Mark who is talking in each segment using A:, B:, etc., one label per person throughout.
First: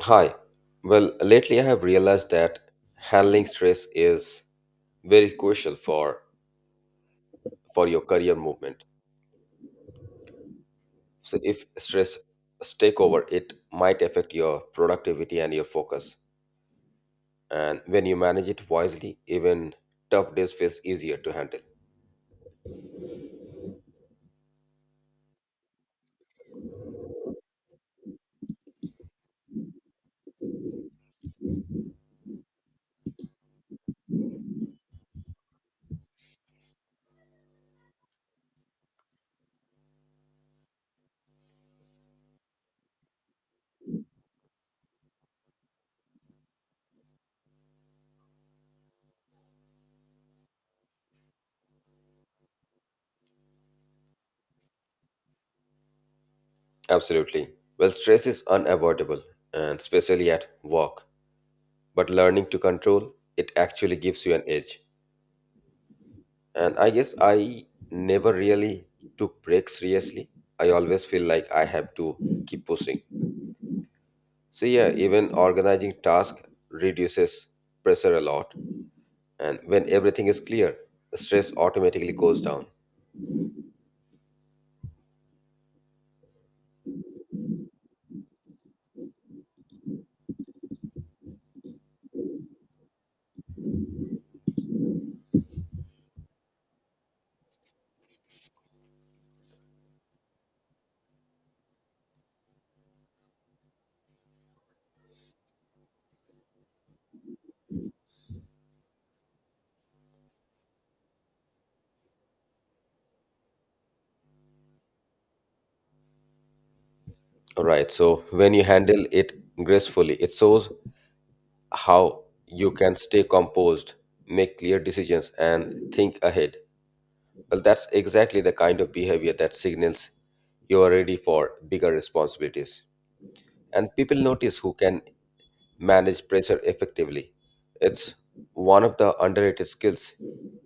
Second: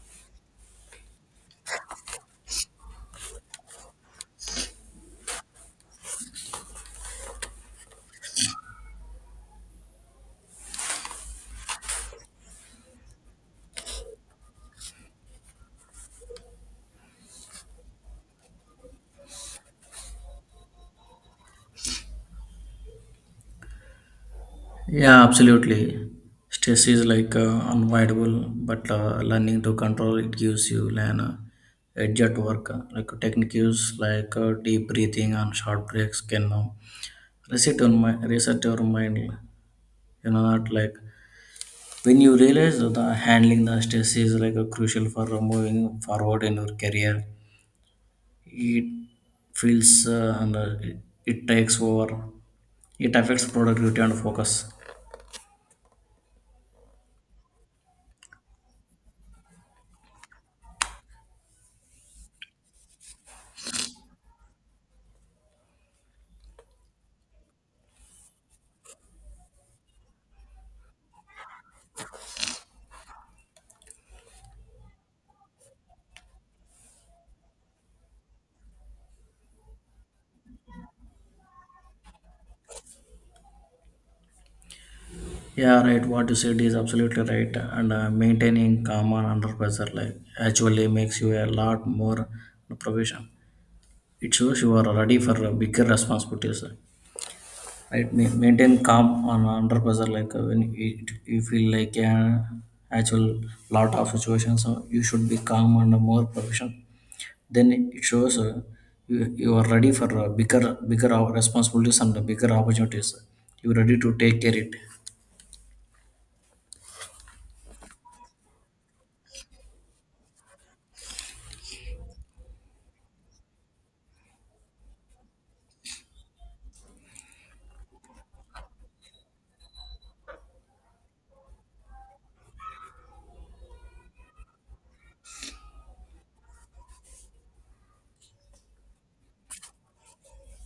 A: Hi. Well, lately I have realized that handling stress is very crucial for your career movement. So if stress take over, it might affect your productivity and your focus. And when you manage it wisely, even tough days feels easier to handle.
B: Yeah, absolutely. Stress is like unavoidable, but learning to control it gives you an edge at work. Like techniques like deep breathing and short breaks can reset your mind. Reset your mind. Not like when you realize that the handling the stress is like a crucial for moving forward in your career. It feels and it takes over. It affects productivity and focus.
A: Absolutely. Well, stress is unavoidable, and especially at work. But learning to control it actually gives you an edge. And I guess I never really took breaks seriously. I always feel like I have to keep pushing. So, yeah, even organizing tasks reduces pressure a lot. And when everything is clear, stress automatically goes down.
B: Yeah, right. What you said is absolutely right. And maintaining calm and under pressure like actually makes you a lot more profession. It shows you are ready for bigger responsibilities. Right? Maintain calm on under pressure like when it, you feel like an actual lot of situations, you should be calm and more professional. Then it shows you are ready for bigger responsibilities and the bigger opportunities. You are ready to take care it.
A: All right. So, when you handle it gracefully, it shows how you can stay composed, make clear decisions, and think ahead. Well, that's exactly the kind of behavior that signals you are ready for bigger responsibilities, and people notice who can manage pressure effectively. It's one of the underrated skills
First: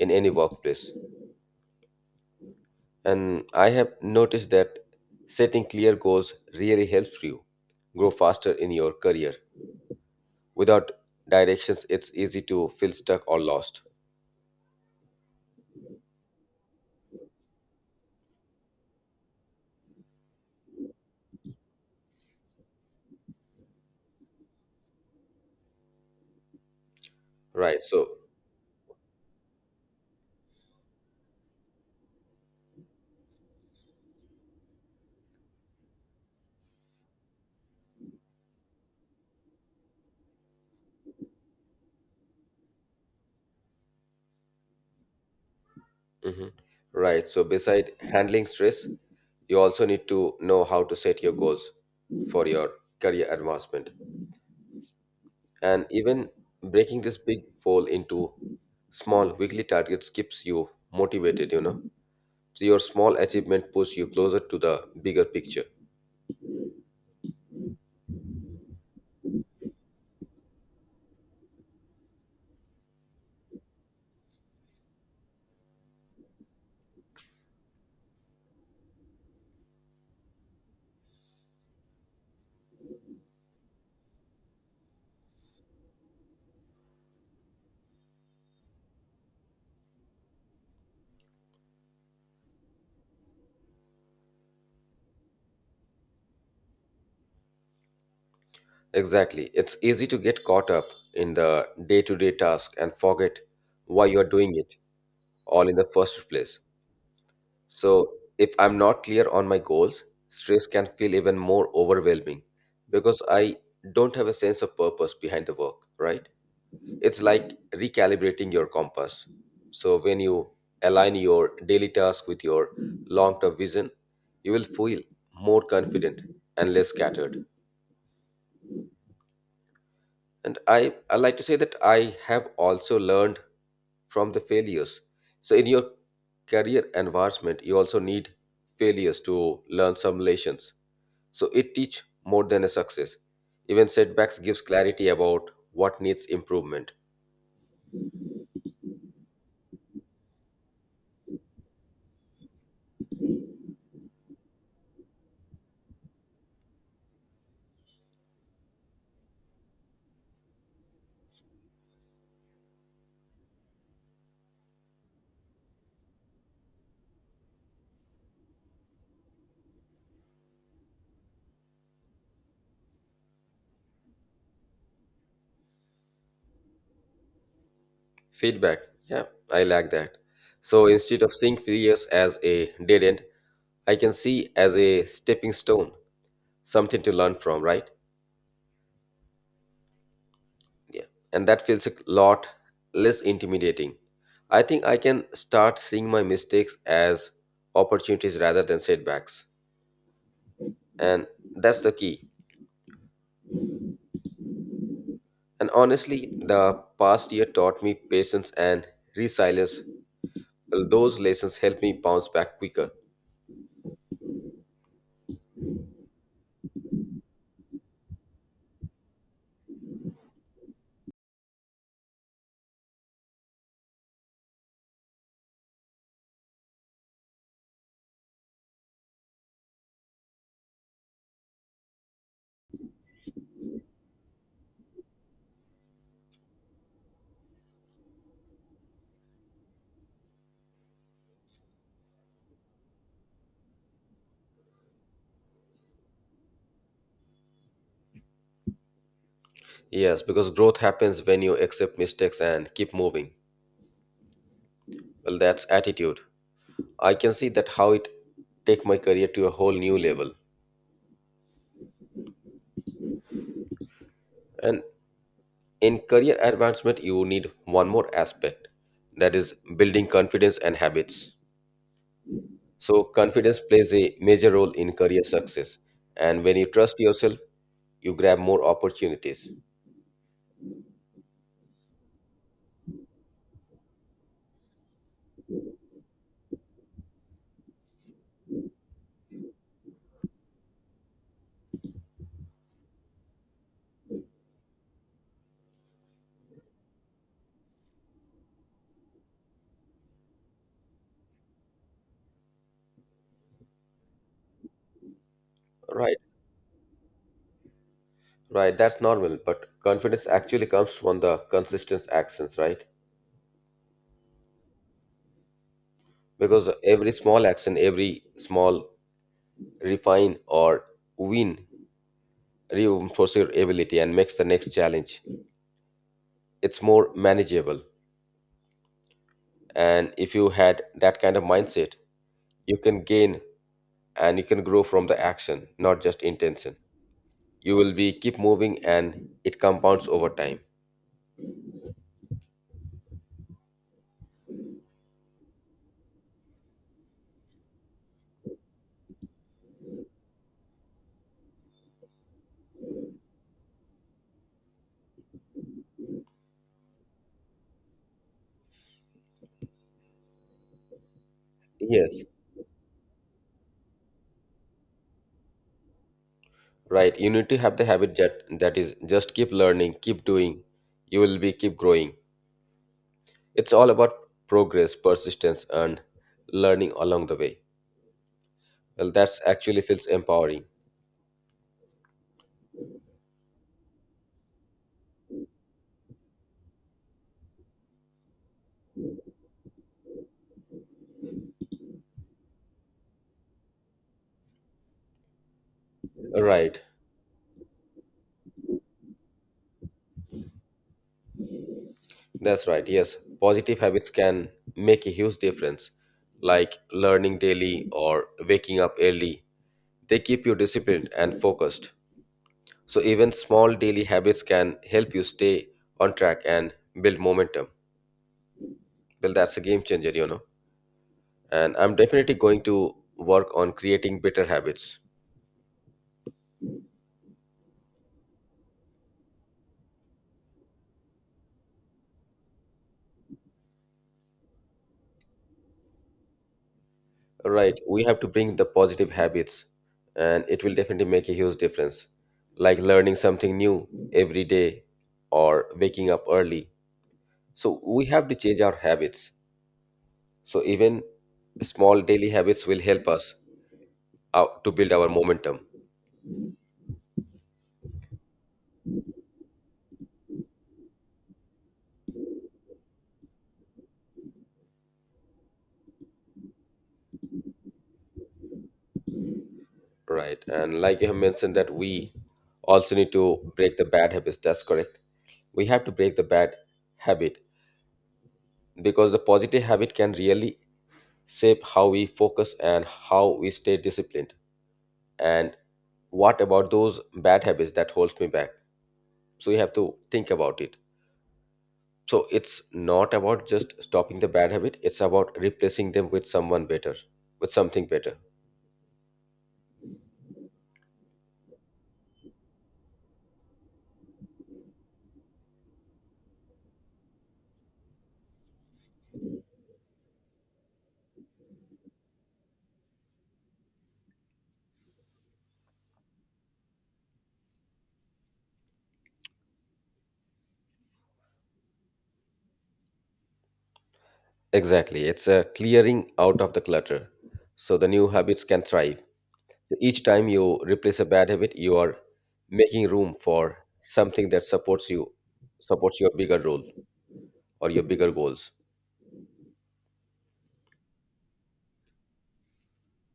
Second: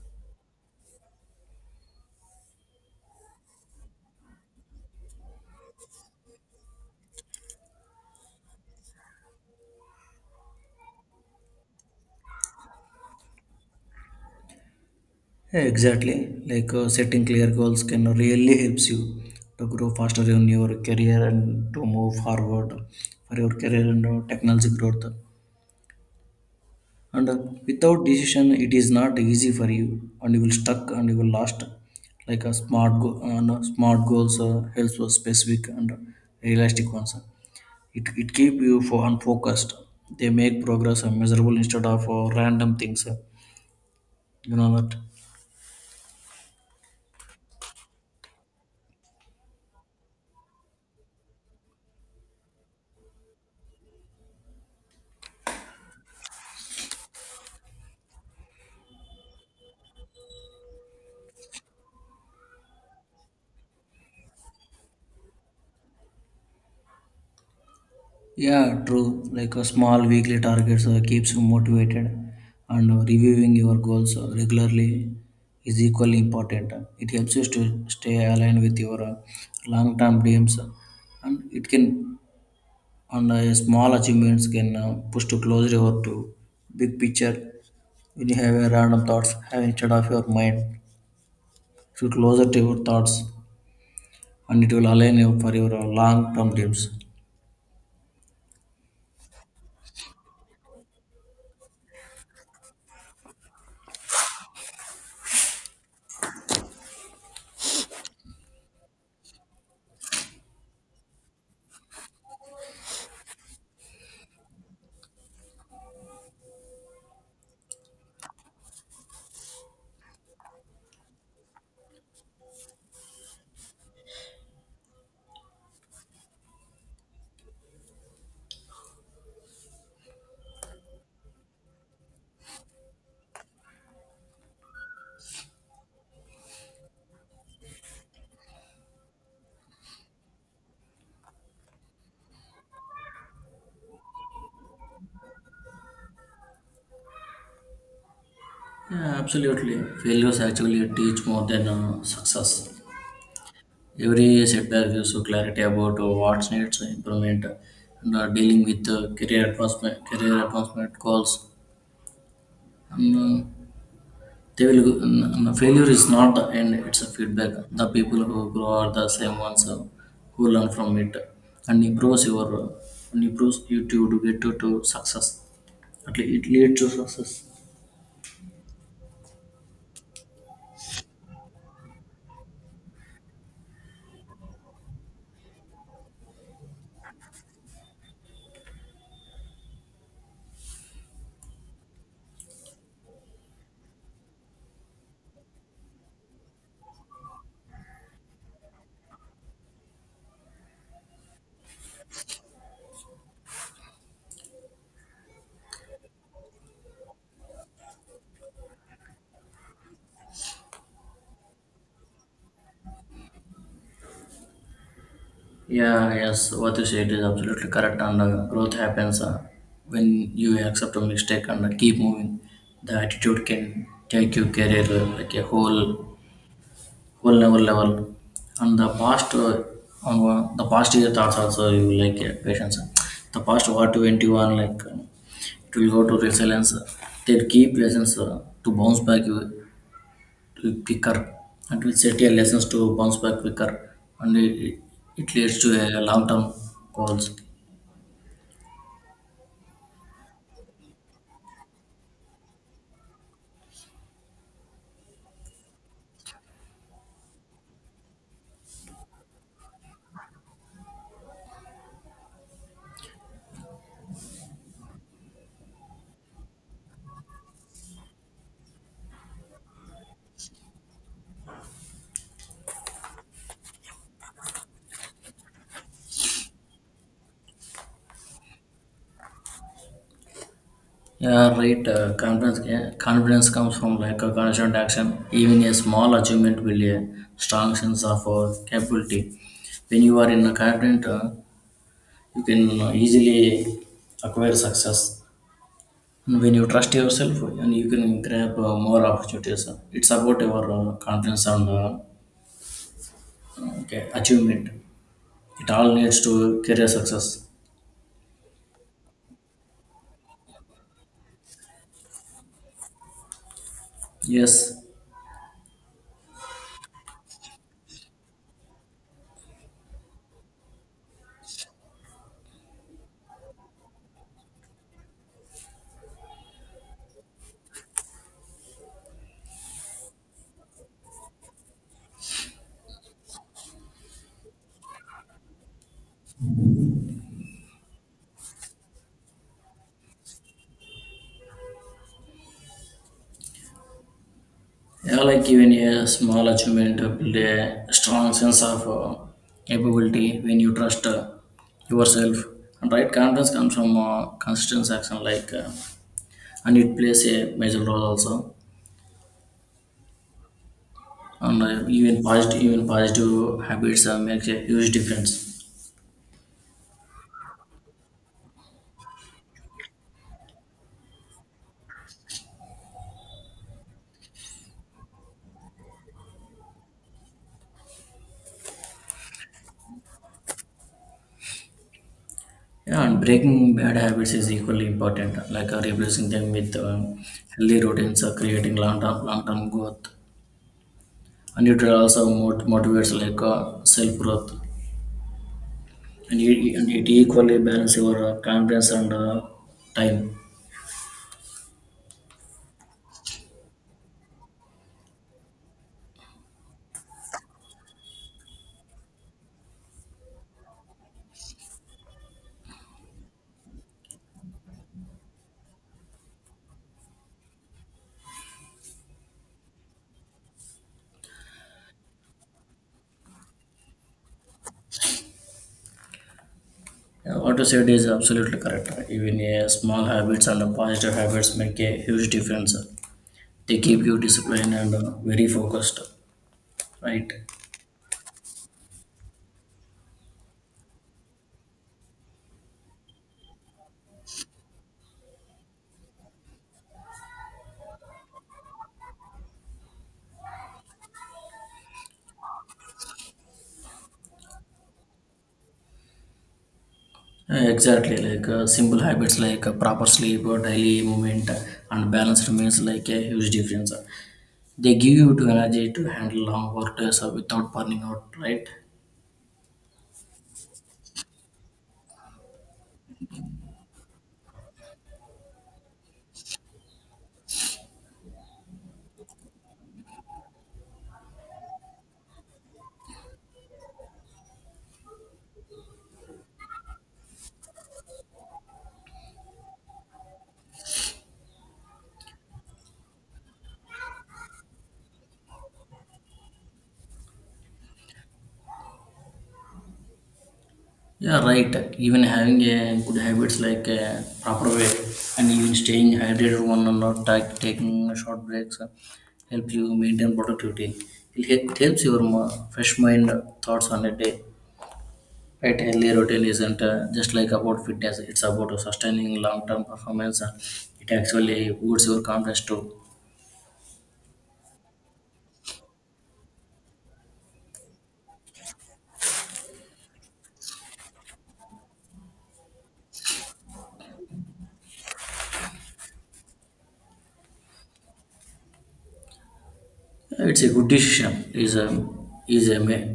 A: in any workplace. And I have noticed that setting clear goals really helps you grow faster in your career. Without directions, it's easy to feel stuck or lost.
B: Yeah, exactly. Like setting clear goals can really helps you to grow faster in your career and to move forward for your career and technology growth. And
A: Right.
B: without
A: So,
B: decision, it is not easy for you, and you will stuck and you will lost. Like a smart go- no, smart goals helps for specific and realistic ones. It keep you for unfocused. They make progress measurable instead of random things. You know that.
A: mhm. Right. So, beside handling stress, you also need to know how to set your goals for your career advancement. And even breaking this big goal into small weekly targets keeps you motivated, So your small achievement push you closer to the bigger picture.
B: Yeah, true. Like a small weekly targets keeps you motivated, and reviewing your goals regularly is equally important. It helps you to stay aligned with your long-term dreams, and it can and small achievements can push to closer your to big picture. When you have a random thoughts, have instead of your mind, you closer to your thoughts, and it will align you for your long-term dreams.
A: Exactly. It's easy to get caught up in the day to day task and forget why you're doing it all in the first place. So, if I'm not clear on my goals, stress can feel even more overwhelming because I don't have a sense of purpose behind the work, right? It's like recalibrating your compass. So when you align your daily task with your long-term vision, you will feel more confident and less scattered. And I like to say that I have also learned from the failures. So in your career advancement, you also need failures to learn some lessons. So it teach more than a success. Even setbacks gives clarity about what needs improvement.
B: Yeah, absolutely. Failures actually teach more than success. Every setback gives you clarity about what needs improvement and dealing with career advancement goals. And, uh, And, failure is not the end; it's a feedback. The people who grow are the same ones who learn from it and improves your and improves you to get to success. At least it leads to success.
A: Feedback. Yeah, I like that. So instead of seeing failures as a dead end, I can see as a stepping stone, something to learn from, right? Yeah. And that feels a lot less intimidating. I think I can start seeing my mistakes as opportunities rather than setbacks. And that's the key. And honestly, the past year taught me patience and resilience. Those lessons helped me bounce back quicker.
B: Yeah, yes, what you said is absolutely correct. And growth happens when you accept a mistake and keep moving. The attitude can take your career like a whole level. And the past year thoughts also you like patience. The past what 21 like it will go to resilience. They'll keep lessons to bounce back you to quicker and will set your lessons to bounce back quicker and it leads to a long term goals.
A: Yes, because growth happens when you accept mistakes and keep moving. Well, that's attitude. I can see that how it take my career to a whole new level. And in career advancement, you need one more aspect, that is building confidence and habits. So confidence plays a major role in career success. And when you trust yourself, you grab more opportunities.
B: Yeah, right. Confidence comes from like a constant action. Even a small achievement will a strong sense of capability. When you are in a confident, you can easily acquire success. And when you trust yourself, and you can grab more opportunities. It's about your confidence and okay, achievement. It all
A: Right,
B: leads to career success.
A: right. That's normal. But confidence actually comes from the consistent actions, right?
B: Yes.
A: Because every small action, every small refine or win reinforces your ability and makes the next challenge. It's more manageable. And if you had that kind of mindset, you can gain and you can grow from the action, not just intention. You will be keep moving and it compounds over time.
B: Yeah, like even a small achievement build a strong sense of capability when you trust yourself. And right confidence comes from consistent action, and it plays a major role also. And
A: Yes,
B: even positive habits make a huge difference.
A: right. You need to have the habit that is just keep learning, keep doing. You will be keep growing. It's all about progress, persistence, and learning along the way. Well, that's actually feels empowering.
B: Yeah, and breaking bad habits is equally important, like replacing them with healthy routines, creating long term growth, and it also motivates like self growth and it
A: Right.
B: and it equally balance your confidence and time.
A: That's right. Yes. Positive habits can make a huge difference, like learning daily or waking up early. They keep you disciplined and focused. So, even small daily habits can help you stay on track and build momentum. Well, that's a game changer, And I'm definitely going to work on creating better habits.
B: What you said is absolutely correct. Even small habits and positive habits make a huge difference. They keep you disciplined and very focused, right?
A: Right. We have to bring the positive habits, and it will definitely make a huge difference. Like learning something new every day or waking up early. So we have to change our habits. So even small daily habits will help us out to build our momentum.
B: Exactly, like simple habits like proper sleep, or daily movement, and balanced meals like a huge difference. They give you to energy to handle long work days without burning out, right?
A: Right. And like you have mentioned that we also need to break the bad habits. That's correct. We have to break the bad habit because the positive habit can really shape how we focus and how we stay disciplined. And what about those bad habits that holds me back? So you have to think about it. So it's not about just stopping the bad habit, it's about replacing them with someone better, with something better.
B: Yeah, right. Even having a good habits like a proper way and even staying hydrated one and not taking short breaks help you maintain productivity. It helps your fresh mind thoughts on a day. Right, healthy routine isn't just like about fitness. It's about sustaining long-term performance. It actually boosts your confidence too.
A: Exactly. It's a clearing out of the clutter so the new habits can thrive. So each time you replace a bad habit, you are making room for something that supports you, supports your bigger role or your bigger goals.
B: It's a good decision. Is a ma-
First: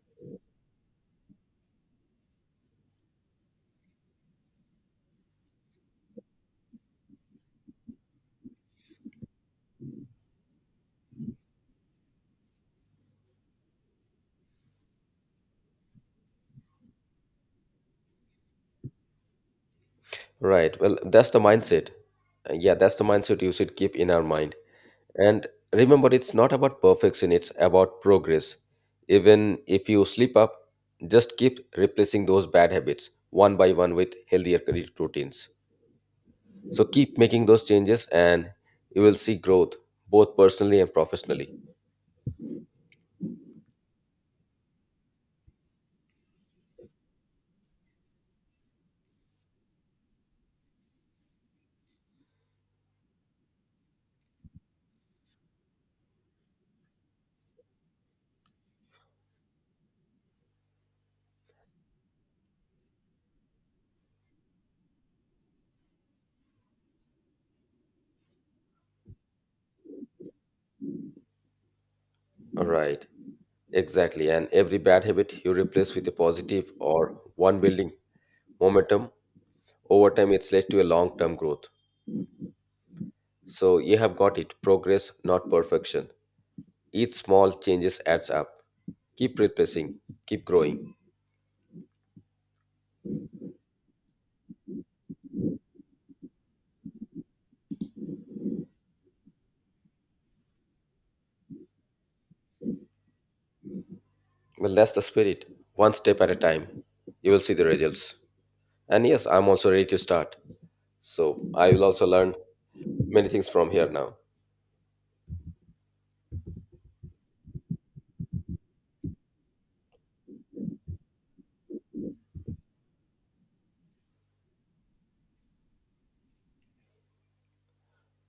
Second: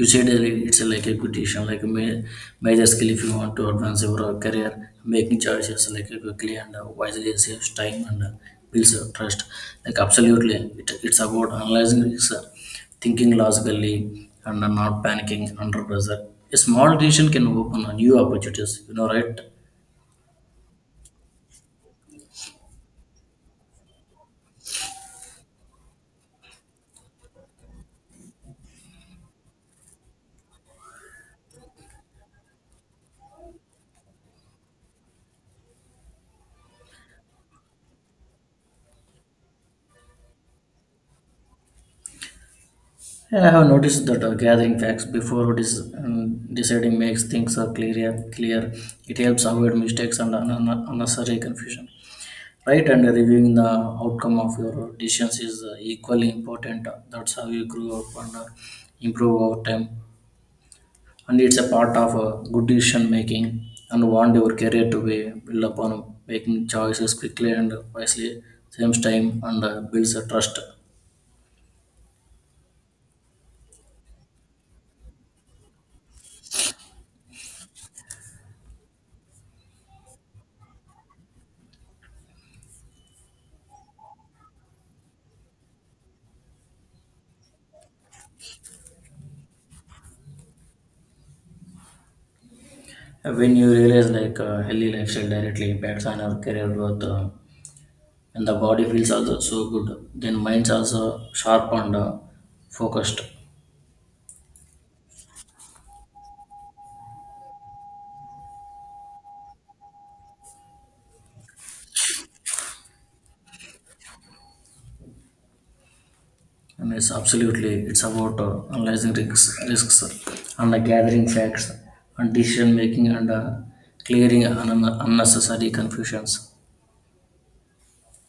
B: you said that it's a, like a good decision, like a major skill if you want to advance your career. Making choices like quickly and wisely saves time and builds trust. Like absolutely, it's about analyzing risks, thinking logically, and not panicking under pressure. A small decision can open new opportunities. You know, right?
A: Right. Well, that's the mindset. Yeah, that's the mindset you should keep in our mind. And remember, it's not about perfection, it's about progress. Even if you slip up, just keep replacing those bad habits one by one with healthier career routines. So keep making those changes and you will see growth both personally and professionally.
B: Yeah, I have noticed that gathering facts before deciding makes things clearer. Clear, it helps avoid mistakes and unnecessary confusion. Right, and reviewing the outcome of your decisions is equally important. That's how you grow up and improve over time. And it's a part of good decision making. And want your career to be built upon making choices quickly and wisely, same time, and builds a trust.
A: Right. Exactly. And every bad habit you replace with a positive or one building momentum over time it's led to a long term growth. So you have got it. Progress, not perfection. Each small changes adds up. Keep repressing, keep growing.
B: When you realize like healthy lifestyle directly impacts on our career growth and the body feels also so good then mind's also sharp and focused.
A: Well, that's the spirit. One step at a time. You will see the results. And yes, I'm also ready to start. So I will also learn many things from here now.
B: And it's absolutely it's about analyzing risks and gathering facts and decision making and clearing unnecessary confusions.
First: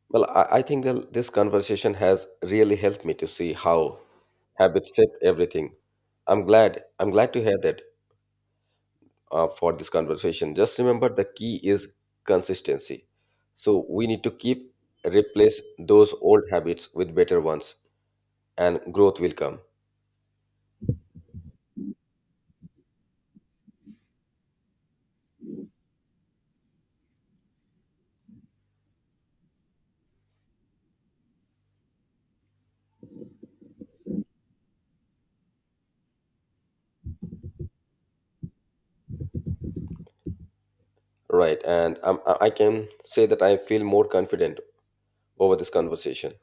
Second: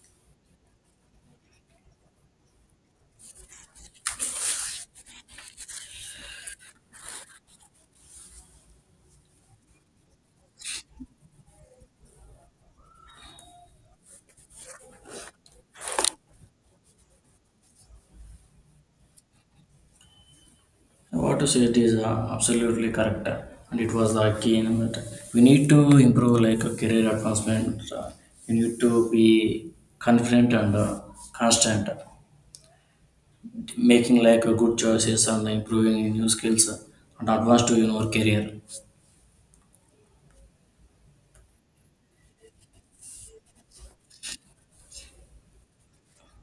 A: Well, I think that this conversation has really helped me to see how habits shape everything. I'm glad. I'm glad to hear that for this conversation. Just remember the key is consistency. So we need to keep replace those old habits with better ones, and growth will come.
B: What to say, it is absolutely correct, and it was the key. You that we need to improve like a career advancement. You need to be confident and constant, making like a good choices and improving new skills and advance to your career.
A: Right, and I can say that I feel more confident over this conversation.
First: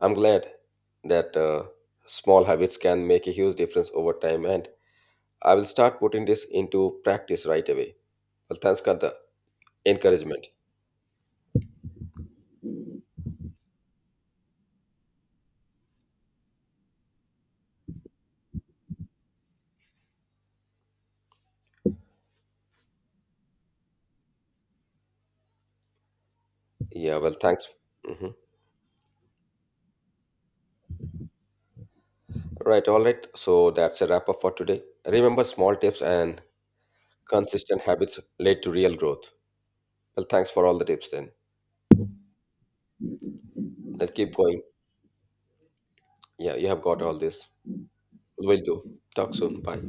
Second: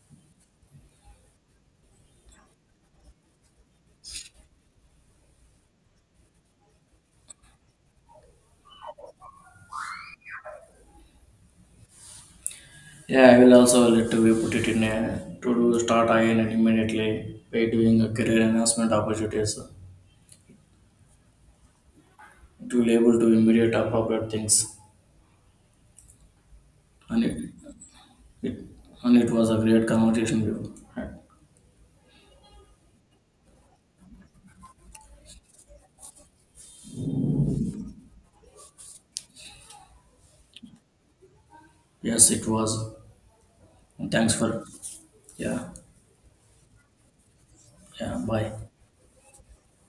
A: I'm glad that small habits can make a huge difference over time, and I will start putting this into practice right away. Well, thanks for the encouragement.
B: Yeah, I will also let we put it in a to do start again and immediately by doing a career enhancement opportunities. It will able to immediate appropriate things,
A: Yeah,
B: and
A: well, thanks. Mhm.
B: it it was a great conversation with you.
A: Right, all right. So that's a wrap up for today. Remember, small tips and consistent habits lead to real growth. Well, thanks for all the tips then.
B: Yes, it was.
A: Let's keep
B: Thanks
A: going.
B: for yeah,
A: Yeah, you have got all this.
B: yeah, bye.
A: We'll do. Talk soon. Bye.